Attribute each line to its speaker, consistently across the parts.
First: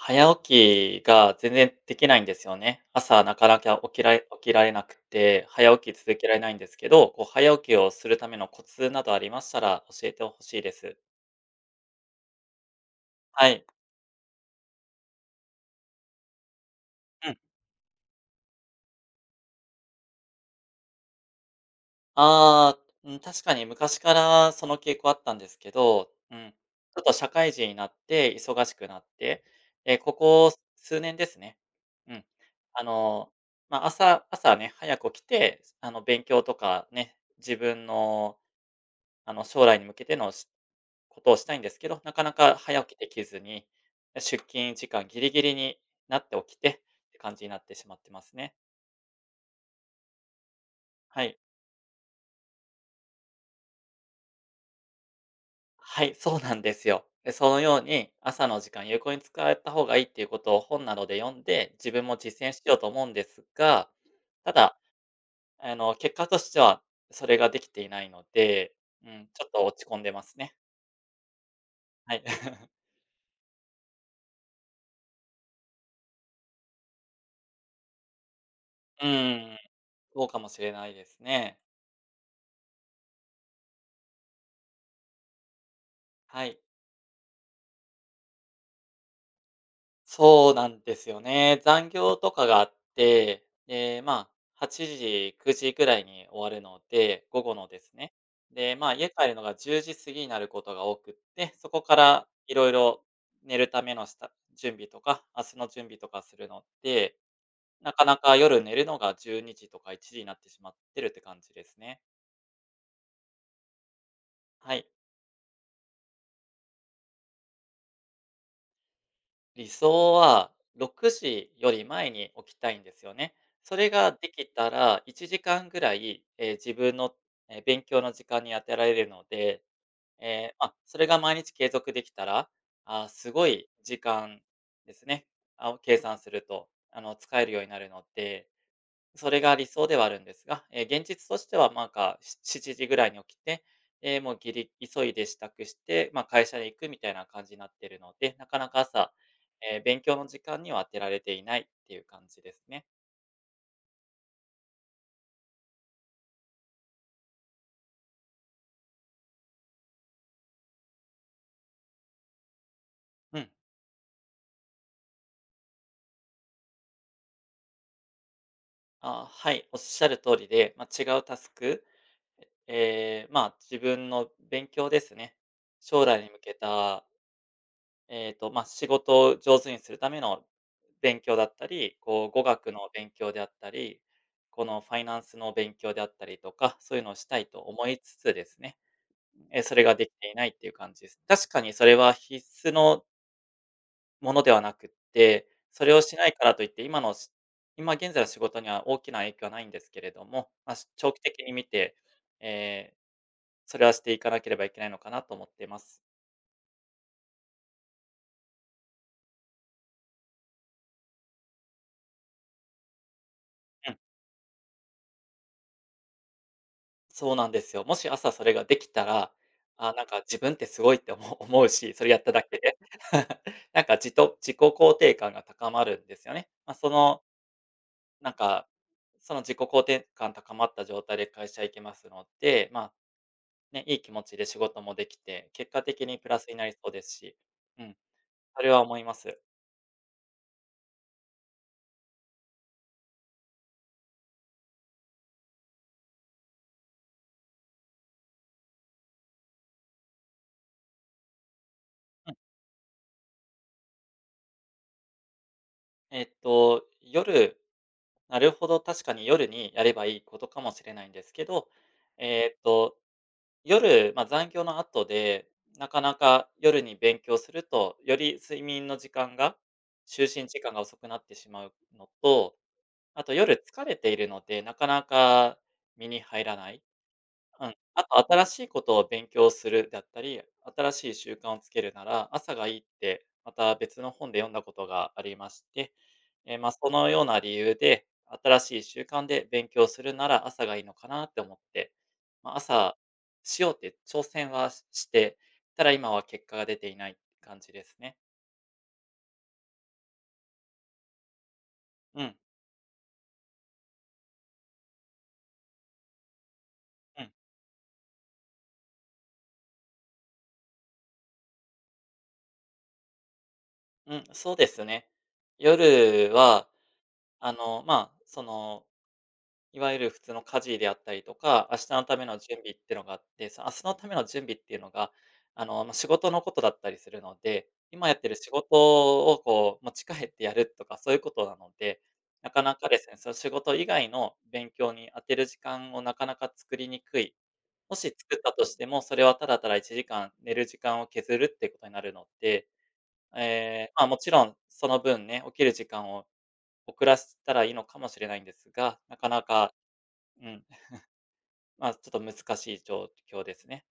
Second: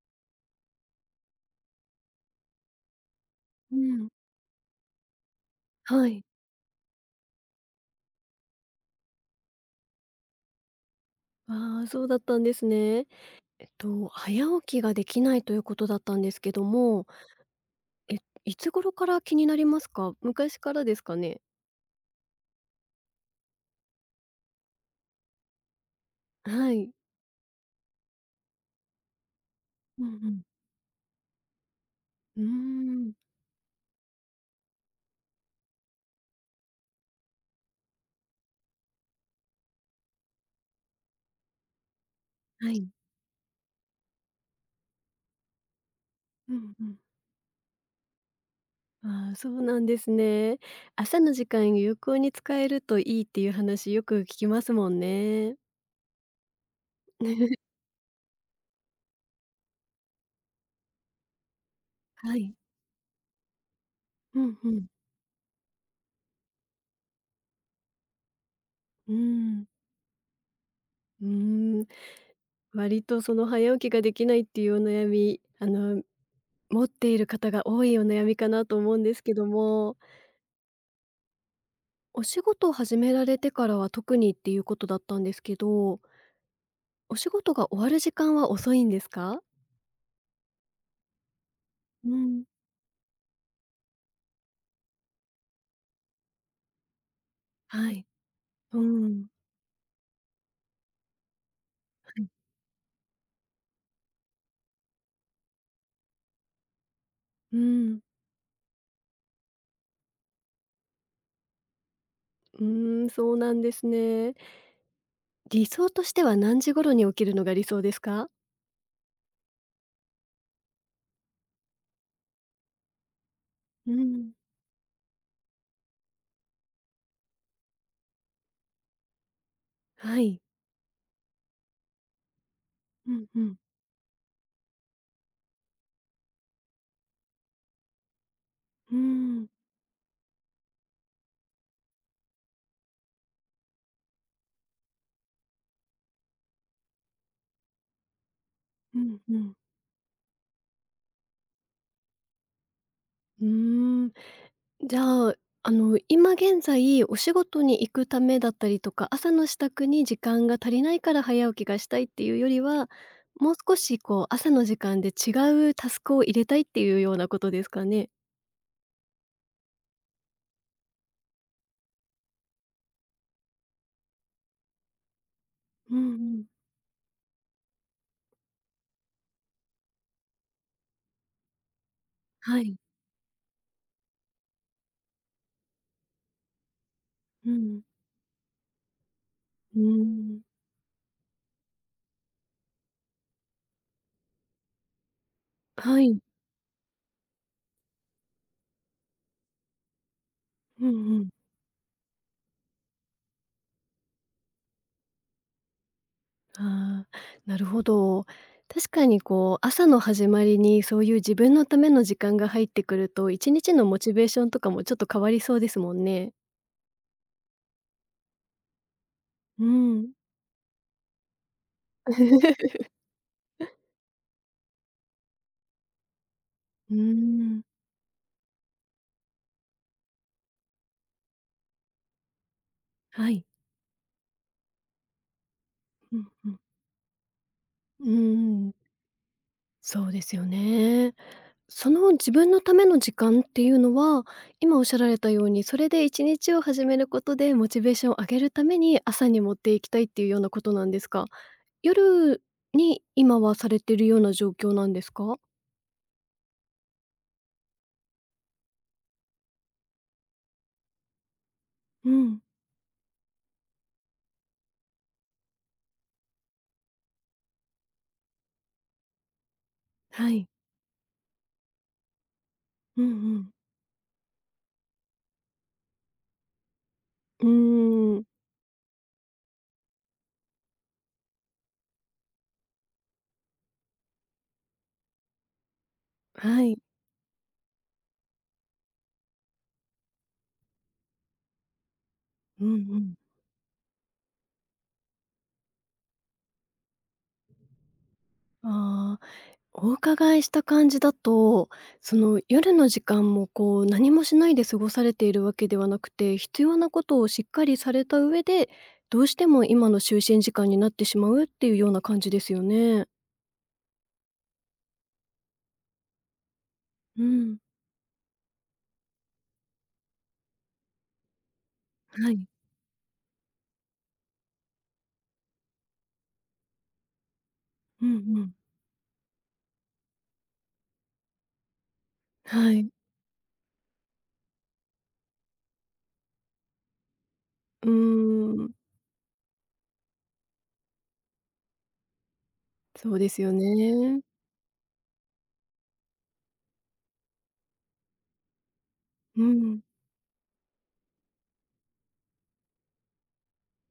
Speaker 1: 早起きが全然できないんですよね。朝なかなき
Speaker 2: う
Speaker 1: ゃ、起き
Speaker 2: ん。
Speaker 1: られ起きられなくて、早起き
Speaker 2: は
Speaker 1: 続
Speaker 2: い。
Speaker 1: けられないんですけど、こう、早起きをするためのコツなどありましたら、教えてほしいです。
Speaker 2: ああ、そうだったんですね。
Speaker 1: はい。
Speaker 2: えっと、早起きができないということだったんですけども
Speaker 1: うん。
Speaker 2: え、いつ頃から気になりますか？昔からですかね？
Speaker 1: ああ、うん、確かに昔からその傾向あったんですけど、うん。
Speaker 2: はい。
Speaker 1: ちょっと社会人になって、忙しくなって、え、
Speaker 2: うんう
Speaker 1: こ
Speaker 2: ん。
Speaker 1: こ数年ですね。うん。
Speaker 2: うー
Speaker 1: あ
Speaker 2: ん。
Speaker 1: の、まあ、朝朝ね、早く起きて、あの、勉強とかね。自分の、あの、将来に向けてのしことをしたいんですけど、なかなか
Speaker 2: は
Speaker 1: 早
Speaker 2: い。
Speaker 1: 起きできずに、出勤時間ぎりぎりになって
Speaker 2: う
Speaker 1: 起きて
Speaker 2: ん
Speaker 1: っ
Speaker 2: うん。
Speaker 1: て感じになってしまってますね。
Speaker 2: ああ、そうなんですね。朝
Speaker 1: は
Speaker 2: の
Speaker 1: い。
Speaker 2: 時間、有効に使えるといいっていう話よく聞きますもんね。
Speaker 1: はい、そうなんですよ。で、そ のように朝の時間、有効に使えた方がいいっていうことを本などで読んで、自分も
Speaker 2: は
Speaker 1: 実
Speaker 2: い。
Speaker 1: 践しようと思うんですが、
Speaker 2: う
Speaker 1: た
Speaker 2: んう
Speaker 1: だ、
Speaker 2: ん。
Speaker 1: あの、結果としては、それができていないので、う
Speaker 2: うー
Speaker 1: ーん、ちょっと
Speaker 2: ん。
Speaker 1: 落ち込んでますね。
Speaker 2: うーん。
Speaker 1: はい。
Speaker 2: 割とその早起きが出来ないっていうお悩み、あの持っている方が多いお悩みかなと思うん
Speaker 1: う
Speaker 2: ですけど
Speaker 1: ん。
Speaker 2: も。
Speaker 1: そうかもしれないですね。
Speaker 2: お仕事を始められてからは特にっていうことだったんですけど。
Speaker 1: はい。
Speaker 2: お仕事が終わる時間は遅いんですか？
Speaker 1: そうなんですよね。残
Speaker 2: う
Speaker 1: 業とか
Speaker 2: ん。
Speaker 1: があって、ええ、まあ、8時、9時ぐらいに終わるので、午後ので
Speaker 2: は
Speaker 1: す
Speaker 2: い。
Speaker 1: ね。で、
Speaker 2: う
Speaker 1: まあ、家
Speaker 2: ん。
Speaker 1: 帰るのが10時過ぎになることが多くって、そこか
Speaker 2: は
Speaker 1: ら
Speaker 2: い。
Speaker 1: いろいろ、寝るための下準備とか、明日の準備とかするので、
Speaker 2: う
Speaker 1: な
Speaker 2: ん。
Speaker 1: かなか夜寝るのが12時とか1時になってしまってるって感じですね。
Speaker 2: うーん、そうなんですね。
Speaker 1: はい。
Speaker 2: 理想としては何時頃に起きるのが理想ですか？
Speaker 1: 理想は6時より前に起きたいんですよね。それ
Speaker 2: う
Speaker 1: がで
Speaker 2: ん。
Speaker 1: きたら1時間ぐらい、ええ、自分の、ええ、勉強の時間に当てられるので、
Speaker 2: は
Speaker 1: え
Speaker 2: い。
Speaker 1: えあっ、それが毎日継続できたら、ああ、
Speaker 2: うん、
Speaker 1: す
Speaker 2: う
Speaker 1: ご
Speaker 2: ん。
Speaker 1: い時間ですね。あう、計算すると、あの、使えるようになるので、
Speaker 2: うー
Speaker 1: それ
Speaker 2: ん。
Speaker 1: が理想ではあるんですが。ええ、現実としてはまんか7時ぐらいに起きて、ええ、もうぎり急いで支度して、まあ、会社へ行くみたいな感じなってるので、なかなか
Speaker 2: う
Speaker 1: 朝、
Speaker 2: ん、うん。
Speaker 1: ええ、勉強の時間には当てられていないっていう感じですね。
Speaker 2: うーん。じゃあ、あの、今現在、お仕事に行くためだったりとか、朝の支度に時間が足りないから早起きがしたいっていうよりは、
Speaker 1: うん。
Speaker 2: もう少しこう朝の時間で違うタスクを入れたいっていうようなことですかね？
Speaker 1: ああ、はい、おっしゃる通りで、ま、違うタスク、えええ、まあ、自分の勉強ですね。
Speaker 2: う
Speaker 1: 将
Speaker 2: ん
Speaker 1: 来に
Speaker 2: う
Speaker 1: 向
Speaker 2: ん。
Speaker 1: けたえっと、ま、仕事を上手にするための勉強だったり、こう語
Speaker 2: は
Speaker 1: 学
Speaker 2: い。
Speaker 1: の勉強であったり、このファイナンスの勉強であったりとか、そういうのをしたい
Speaker 2: う
Speaker 1: と
Speaker 2: ん。
Speaker 1: 思いつつですね、え、そ
Speaker 2: うー
Speaker 1: れができてい
Speaker 2: ん。
Speaker 1: ないっていう感じです。確かにそれは必須のものではなくって、それ
Speaker 2: は
Speaker 1: をし
Speaker 2: い。
Speaker 1: ないからといって今のし今現在の仕事には大きな影響はないんですけれども、ま、
Speaker 2: う
Speaker 1: し
Speaker 2: ん
Speaker 1: 長
Speaker 2: う
Speaker 1: 期
Speaker 2: ん。
Speaker 1: 的に見て、ええ、それはしていかなければいけないのかなと思ってます。
Speaker 2: ああ、なるほど。確かにこう、朝の始まりにそういう自分のための時間が入ってくると、1日の
Speaker 1: うん。
Speaker 2: モチベーションとかもちょっと変わりそうですもんね。
Speaker 1: そうなんですよ。もし朝それができたら、
Speaker 2: うー
Speaker 1: あ、なん
Speaker 2: ん。
Speaker 1: か自分ってすごいって思思うし、それやっただけで。なんかじと自己肯定感が高まるんですよね。ま、そ
Speaker 2: うー
Speaker 1: の
Speaker 2: ん。
Speaker 1: なんか、その自己肯定感高まった状態で会社行けますので、ま、
Speaker 2: はい。
Speaker 1: ね、いい気持ちで仕事もできて、結果的
Speaker 2: う
Speaker 1: に
Speaker 2: ん
Speaker 1: プラス
Speaker 2: う
Speaker 1: に
Speaker 2: ん。
Speaker 1: なりそうですし。うん、
Speaker 2: う
Speaker 1: そ
Speaker 2: ー
Speaker 1: れ
Speaker 2: ん。
Speaker 1: は思います。
Speaker 2: そうですよね。その、自分のための時間っていうのは、今おっしゃられたように、それで1日を始めることでモチベーションを上げるために、朝に持っていきたいっていうようなことなんですか？
Speaker 1: うん。
Speaker 2: 夜に今はされてるような状況なんですか？
Speaker 1: えっと、夜なるほど、確かに夜にやればいいことかもしれないんですけど、
Speaker 2: うん。
Speaker 1: えっと、夜、ま、残業の後で、なかなか夜に勉強すると、より睡眠の時間が就
Speaker 2: は
Speaker 1: 寝
Speaker 2: い。
Speaker 1: 時間が遅くなってしまうのと、
Speaker 2: うん
Speaker 1: あと
Speaker 2: うん。
Speaker 1: 夜疲れているので、なかなか身に入らない。
Speaker 2: う
Speaker 1: うん。あ
Speaker 2: ーん。
Speaker 1: と新しいことを勉強するだったり、新しい習慣をつけるなら、朝がいいって、また別の本で読んだことがありまして、え、
Speaker 2: は
Speaker 1: ま、
Speaker 2: い。
Speaker 1: そのような理由で、新しい習慣で勉強するなら、朝がいいのかなって思って、ま、
Speaker 2: うん
Speaker 1: 朝、
Speaker 2: うん。
Speaker 1: しようって挑戦はしして、ただ今は結果が出ていない感じですね。
Speaker 2: ああ。お伺いした感じだと、そ
Speaker 1: うん。
Speaker 2: の、夜の時間も、こう、何もしないで過ごされているわけではなくて、必要なこと
Speaker 1: う
Speaker 2: を
Speaker 1: ん。
Speaker 2: しっかりされた上で、どうしても今の就寝時間になってしまうっていうような感じですよね。
Speaker 1: うん、そうですよね。夜は、
Speaker 2: う
Speaker 1: あ
Speaker 2: ん。
Speaker 1: の、まあ、その、いわゆる普通の家事であったりとか、明日の為
Speaker 2: は
Speaker 1: の
Speaker 2: い。
Speaker 1: 準備ってのがあって。明日の為の準備っていうのが、あの、まあ、仕事の事だったりするので、
Speaker 2: う
Speaker 1: 今
Speaker 2: ん
Speaker 1: やってる
Speaker 2: う
Speaker 1: 仕
Speaker 2: ん。
Speaker 1: 事を、こう、持ち帰ってやるとか、そう言う事なので、なか
Speaker 2: は
Speaker 1: なか
Speaker 2: い。
Speaker 1: ですね、その、仕事以外の勉強に当てる時間を、なかなか作りにくい。
Speaker 2: うー
Speaker 1: もし作ったと
Speaker 2: ん。
Speaker 1: しても、それは、ただ、ただ1時間寝る時間を削るって言う事になるので、
Speaker 2: そうです
Speaker 1: え
Speaker 2: よ
Speaker 1: え、まあ、
Speaker 2: ね。
Speaker 1: 勿論その分ね、起きる時間を遅らしたら、いいのかもしれないんですが、なかな
Speaker 2: う
Speaker 1: か、
Speaker 2: ん。
Speaker 1: うん、まあ、ちょっと難しい状況ですね。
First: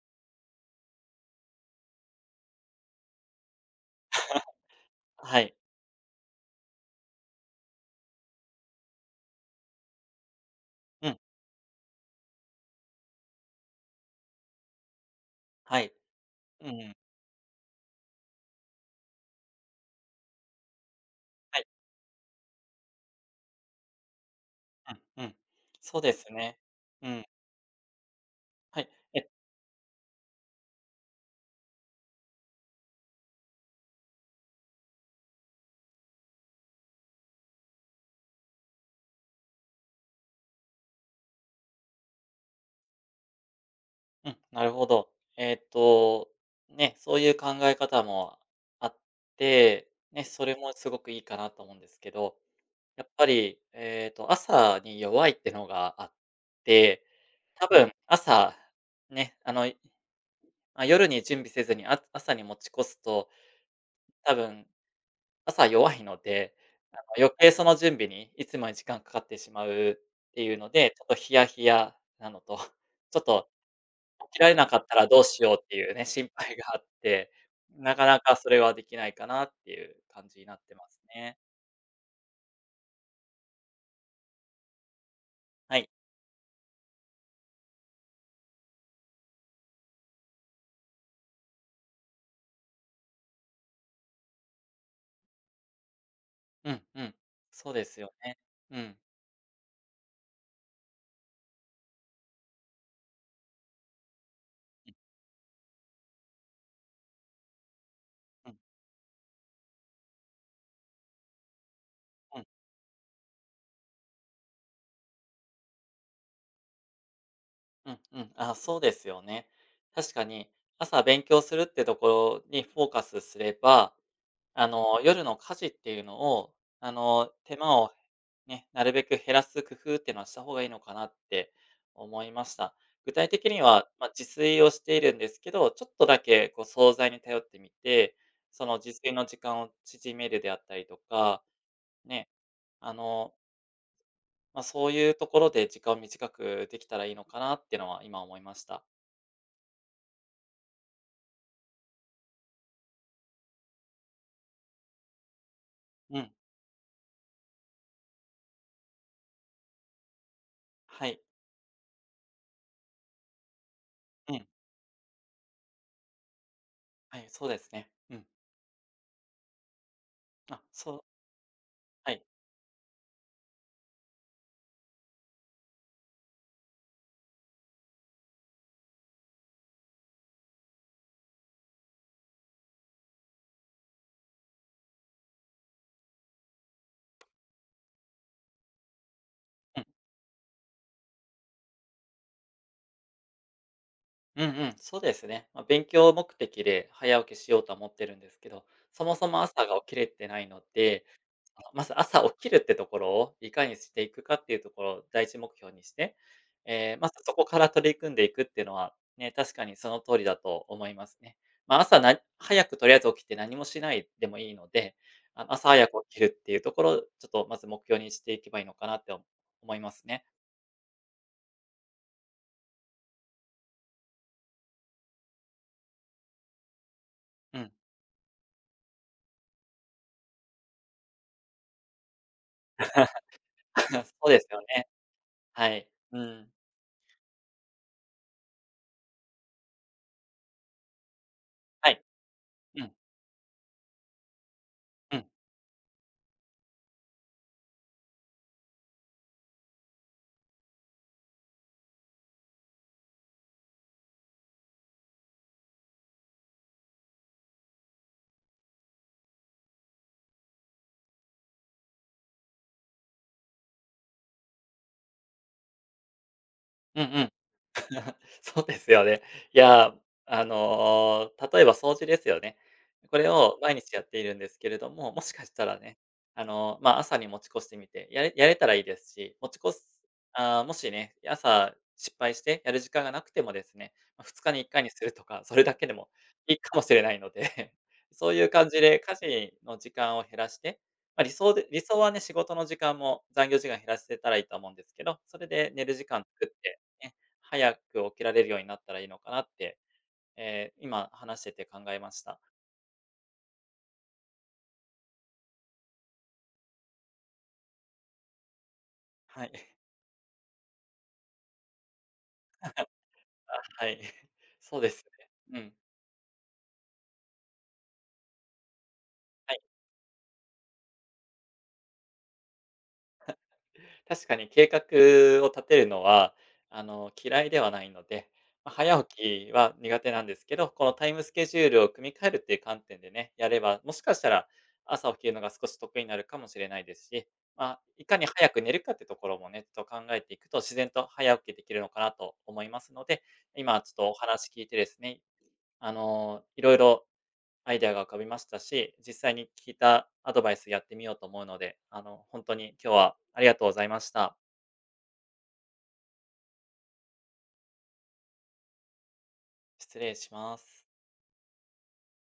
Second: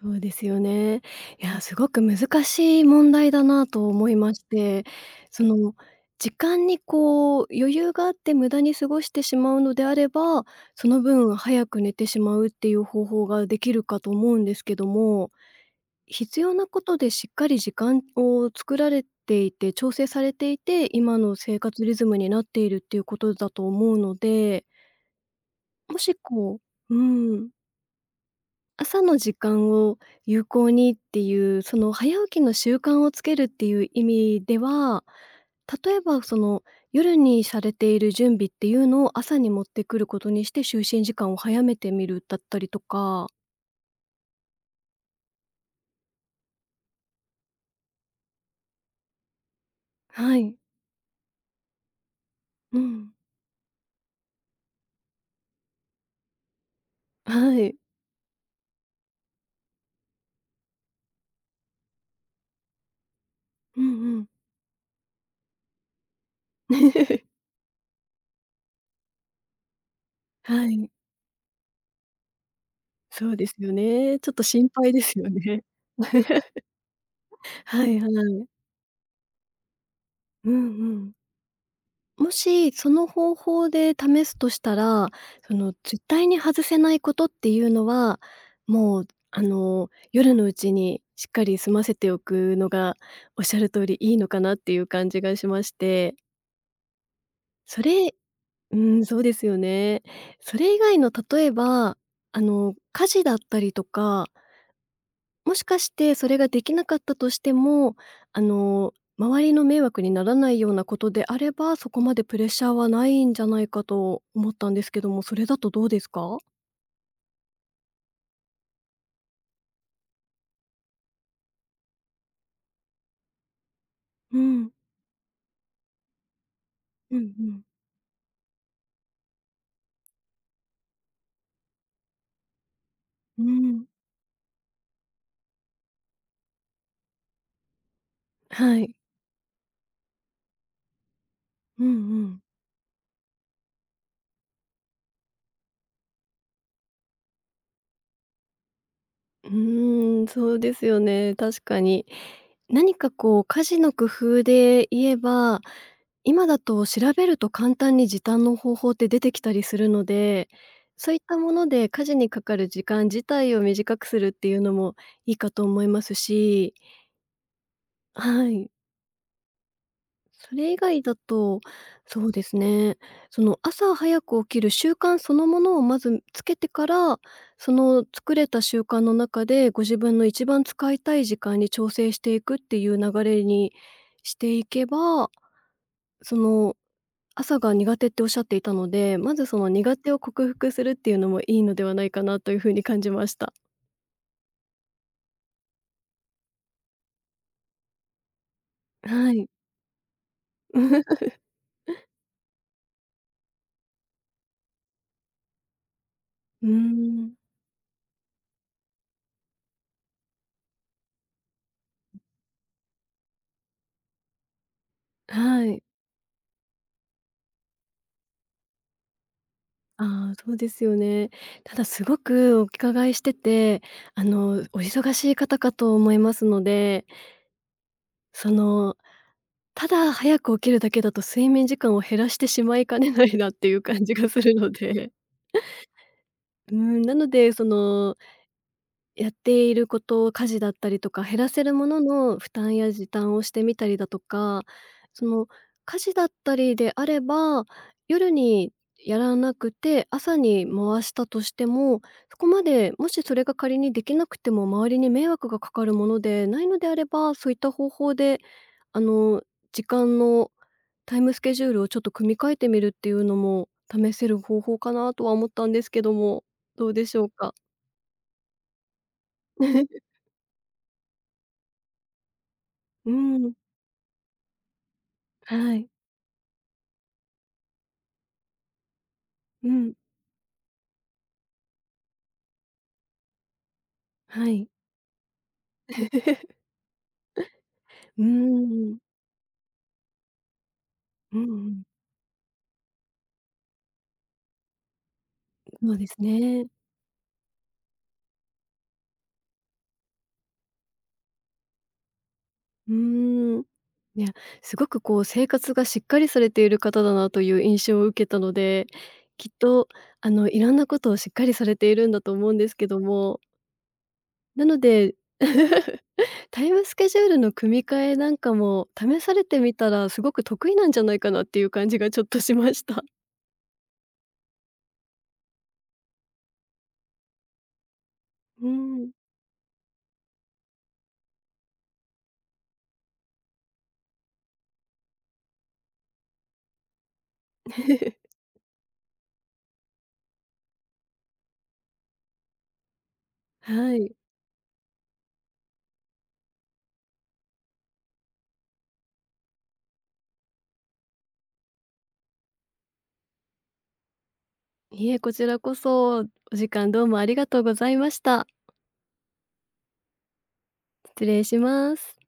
Speaker 2: そうですよね。いや、凄く難しい問題だなと思いまして。
Speaker 1: は
Speaker 2: そ
Speaker 1: い。
Speaker 2: の、時間に、こう、余裕があって、無駄に過ごしてしまうのであれば、その
Speaker 1: うん。
Speaker 2: 分、早く寝てしまうっていう方法が出来るかと思うんですけども、
Speaker 1: はい。
Speaker 2: 必要
Speaker 1: う
Speaker 2: な
Speaker 1: んうん。
Speaker 2: 事で、しっかり時間を作られていて、調整されていて、今の生
Speaker 1: はい。
Speaker 2: 活リズムになっているっていう事だと思うので。
Speaker 1: うんうん。
Speaker 2: も
Speaker 1: そうで
Speaker 2: し、
Speaker 1: すね、
Speaker 2: こうう
Speaker 1: うん。
Speaker 2: ーん。
Speaker 1: はい。
Speaker 2: 朝の
Speaker 1: え。
Speaker 2: 時間を有効にっていう、その早起きの習慣をつけるっていう意味では、例えば、その、夜にされている準備っていうのを、朝に持ってくることにして、就寝時間を早めてみるだったりとか。
Speaker 1: うん、なるほど。えっと、ね、そういう考え方もあって、ね、
Speaker 2: は
Speaker 1: それ
Speaker 2: い。
Speaker 1: もすごくいいかなと思うんですけど、
Speaker 2: う
Speaker 1: や
Speaker 2: ん。
Speaker 1: っぱり、ええと、朝に弱いってのがあって、
Speaker 2: は
Speaker 1: 多
Speaker 2: い。
Speaker 1: 分、朝、ね、あのいあ、夜に準備せずに、あ朝に持ち越すと、
Speaker 2: うんうん。
Speaker 1: 多分、朝弱いので、なんか 余計その準備にいつもより時間掛かってしまうっていう
Speaker 2: は
Speaker 1: の
Speaker 2: い。
Speaker 1: で、ちょっとヒヤヒヤなのと、ちょっ
Speaker 2: そうで
Speaker 1: と、
Speaker 2: すよね。ちょっ
Speaker 1: 起き
Speaker 2: と
Speaker 1: られな
Speaker 2: 心
Speaker 1: かっ
Speaker 2: 配
Speaker 1: た
Speaker 2: で
Speaker 1: ら
Speaker 2: す
Speaker 1: どう
Speaker 2: よ
Speaker 1: しよう
Speaker 2: ね。
Speaker 1: っていうね、心 配があって、
Speaker 2: は
Speaker 1: な
Speaker 2: い
Speaker 1: か
Speaker 2: は
Speaker 1: なか
Speaker 2: い。
Speaker 1: それは、出来ないかなっていう感じに
Speaker 2: う
Speaker 1: な
Speaker 2: ん
Speaker 1: ってま
Speaker 2: う
Speaker 1: す
Speaker 2: ん。
Speaker 1: ね。
Speaker 2: もし、その方法で試すとしたら、その、
Speaker 1: はい。
Speaker 2: 絶対に外せないことっていうのは、もう、あの、夜のうちにしっかり済ませておくのが、おっしゃる通りいいのかなっていう感じがしまして。
Speaker 1: うん、うん、そう
Speaker 2: そ
Speaker 1: ですよ
Speaker 2: れ
Speaker 1: ね、
Speaker 2: う
Speaker 1: うん。
Speaker 2: ん、そうですよね。それ以外の例えば、あの、家事だったりとか
Speaker 1: うん。
Speaker 2: もしかして、それができなかったとしても、あ
Speaker 1: うん。
Speaker 2: の、周りの迷惑にならないようなことであれば、そこまでプ
Speaker 1: う
Speaker 2: レ
Speaker 1: ん。
Speaker 2: ッシャーはないんじゃないかと思ったんですけども、それだとどうですか？
Speaker 1: うん、うん、ああ、そうですよね。確かに、朝勉強するってところにフォーカスすれば、
Speaker 2: う
Speaker 1: あ
Speaker 2: ん。
Speaker 1: の、夜の家事っていうのを、あ
Speaker 2: うん
Speaker 1: の、
Speaker 2: う
Speaker 1: 手
Speaker 2: ん。
Speaker 1: 間を、ね、なるべく減らす工夫ってのはした方がいいのかなって、思いました。具体
Speaker 2: うー
Speaker 1: 的には、
Speaker 2: ん。
Speaker 1: ま、自炊をしているんですけど、ちょっとだけこう惣菜に頼ってみて、その、
Speaker 2: は
Speaker 1: 自
Speaker 2: い。
Speaker 1: 炊の時間を縮めるであったりとか、
Speaker 2: うんう
Speaker 1: ね、
Speaker 2: ん。
Speaker 1: あのま、そういうところで時間短くできたらいいのかなってのは、今思いました。
Speaker 2: うーん、そうですよね、確かに。何かこう家事の工夫で言えば、
Speaker 1: うん。
Speaker 2: 今だと調べると簡単に時短の方法って出てきたりするので、
Speaker 1: は
Speaker 2: そうい
Speaker 1: い。
Speaker 2: ったもので家事にかかる時間自体を短くするっ
Speaker 1: うん。
Speaker 2: ていうのもいいかと思いますし。
Speaker 1: はい、そうですね、うん。
Speaker 2: はい。そ
Speaker 1: あ、
Speaker 2: れ以
Speaker 1: そう
Speaker 2: 外だと、
Speaker 1: はい。
Speaker 2: そうですね、その、朝早く起きる習慣そのものをまずつけてから、その、作れた習慣の中で、ご自分の一番使いたい時間に、調整していくっていう流れにしていけば、その、朝が苦手っておっしゃっていたので、まずその、
Speaker 1: うん。
Speaker 2: 苦手を克服するっていうのもいいのではないかなという風に感じました。
Speaker 1: うんうん。そうですね。ま、勉強目的で早起きしようとは思ってるんですけど、そもそ
Speaker 2: は
Speaker 1: も
Speaker 2: い。
Speaker 1: 朝が起きれてないので、その、まず、朝起きるってところを、いかにしていくかっていうところを第一目標にして、
Speaker 2: う
Speaker 1: ええ、まず、そ
Speaker 2: ん。
Speaker 1: こから取り組んでいくっていうのは、ね、確かにその通りだと思いますね。ま、朝
Speaker 2: う
Speaker 1: な
Speaker 2: ん。
Speaker 1: 早くとりあえず起きて何もしないでもいいので、あ
Speaker 2: は
Speaker 1: 朝
Speaker 2: い。
Speaker 1: 早く起きるっていうところを、ちょっとまず、目標にしていけばいいのかなって思いますね。
Speaker 2: ああ、そうですよね。ただ、すごくお伺いしてて、あの、お忙しい方かと思いますので
Speaker 1: うん。
Speaker 2: その、ただ早く起きるだけだと、睡眠時間を減らしてしまいかねないなっていう 感じが
Speaker 1: そうで
Speaker 2: す
Speaker 1: す
Speaker 2: る
Speaker 1: よ
Speaker 2: の
Speaker 1: ね。
Speaker 2: で
Speaker 1: はい。うん。
Speaker 2: うん、なので、そのやっていること、家事だったりとか、減らせるも
Speaker 1: は
Speaker 2: の
Speaker 1: い。
Speaker 2: の負担
Speaker 1: う
Speaker 2: や
Speaker 1: ん。
Speaker 2: 時短をしてみたりだとか、
Speaker 1: う
Speaker 2: そ
Speaker 1: ん。
Speaker 2: の、家事だったりであれば、夜にやらなくて朝に回したとしても、そこまで、もし、それが仮にできなくても、周りに迷惑がかかるものでないのであれば、そういった方法で、あの、時間の、タイムスケジュールをちょっと組み替えてみるっていうのも試せる方法かなとは思ったんですけども、どう
Speaker 1: うん
Speaker 2: でし
Speaker 1: う
Speaker 2: ょう
Speaker 1: ん。
Speaker 2: か？
Speaker 1: そうですよね。いや、あの、例えば、掃除ですよね。
Speaker 2: う
Speaker 1: これ
Speaker 2: ん。
Speaker 1: を毎日やっているんですけれども、もしかした
Speaker 2: は
Speaker 1: ら
Speaker 2: い。
Speaker 1: ね、あの、ま、朝に持ち越してみて、やれやれたらいいですし、持ち
Speaker 2: う
Speaker 1: 越す
Speaker 2: ん。
Speaker 1: あ、もしね、朝、失敗して、やる時間がなくてもですね、ま、ふつ
Speaker 2: は
Speaker 1: かにい
Speaker 2: い。
Speaker 1: っかいにするとか、それだけでも、い いかもしれないので、
Speaker 2: う
Speaker 1: そういう感じ
Speaker 2: ん。
Speaker 1: で家事の時間を減らして、ま、理
Speaker 2: うんう
Speaker 1: 想で理
Speaker 2: ん。
Speaker 1: 想はね、仕事の時間も、残業時間減らせたらいいと思うんですけど、それで寝
Speaker 2: そ
Speaker 1: る
Speaker 2: う
Speaker 1: 時
Speaker 2: です
Speaker 1: 間作っ
Speaker 2: ね。
Speaker 1: て、ね、早く起きられるようになったらいいのかなって、ええ、今、話してて考えました。
Speaker 2: うーん、いや、すごくこう、生活がしっかりされている方だなという印象を受けたので、
Speaker 1: は
Speaker 2: きっ
Speaker 1: い。
Speaker 2: とあの、いろんなことをしっかりされているんだと思うんで すけども
Speaker 1: あ、はい、
Speaker 2: なの
Speaker 1: そうですよ
Speaker 2: で、
Speaker 1: ね。うん。
Speaker 2: タイムスケジュールの組み替えなんかも、試され
Speaker 1: は
Speaker 2: て
Speaker 1: い。
Speaker 2: みたら、すごく得意なんじゃないかなっていう感じがちょっとしました。
Speaker 1: 確かに計画を立てるのは、あの、嫌いではないので、
Speaker 2: う
Speaker 1: ま、早
Speaker 2: ん。
Speaker 1: 起きは苦手なんですけど、このタイムスケジュールを組み替えるっていう観点でね、やれば、もしかしたら、朝起きるのが少し得意になるかもしれないですし、ま、いか に早く寝るかってところもね、ちょっと考えていくと、自然と早起きできるのかなと思いますので、今ちょ
Speaker 2: は
Speaker 1: っと、
Speaker 2: い。
Speaker 1: お話聞いてですね、あの、いろいろ、アイディアが浮かびましたし、実際に、聞いたアドバイスやってみようと思うので、あの、ほんとに、今日はありがとうございました。
Speaker 2: いえ、こちらこそ、お時間どうもありがとうございました。
Speaker 1: 失礼します。
Speaker 2: 失礼します。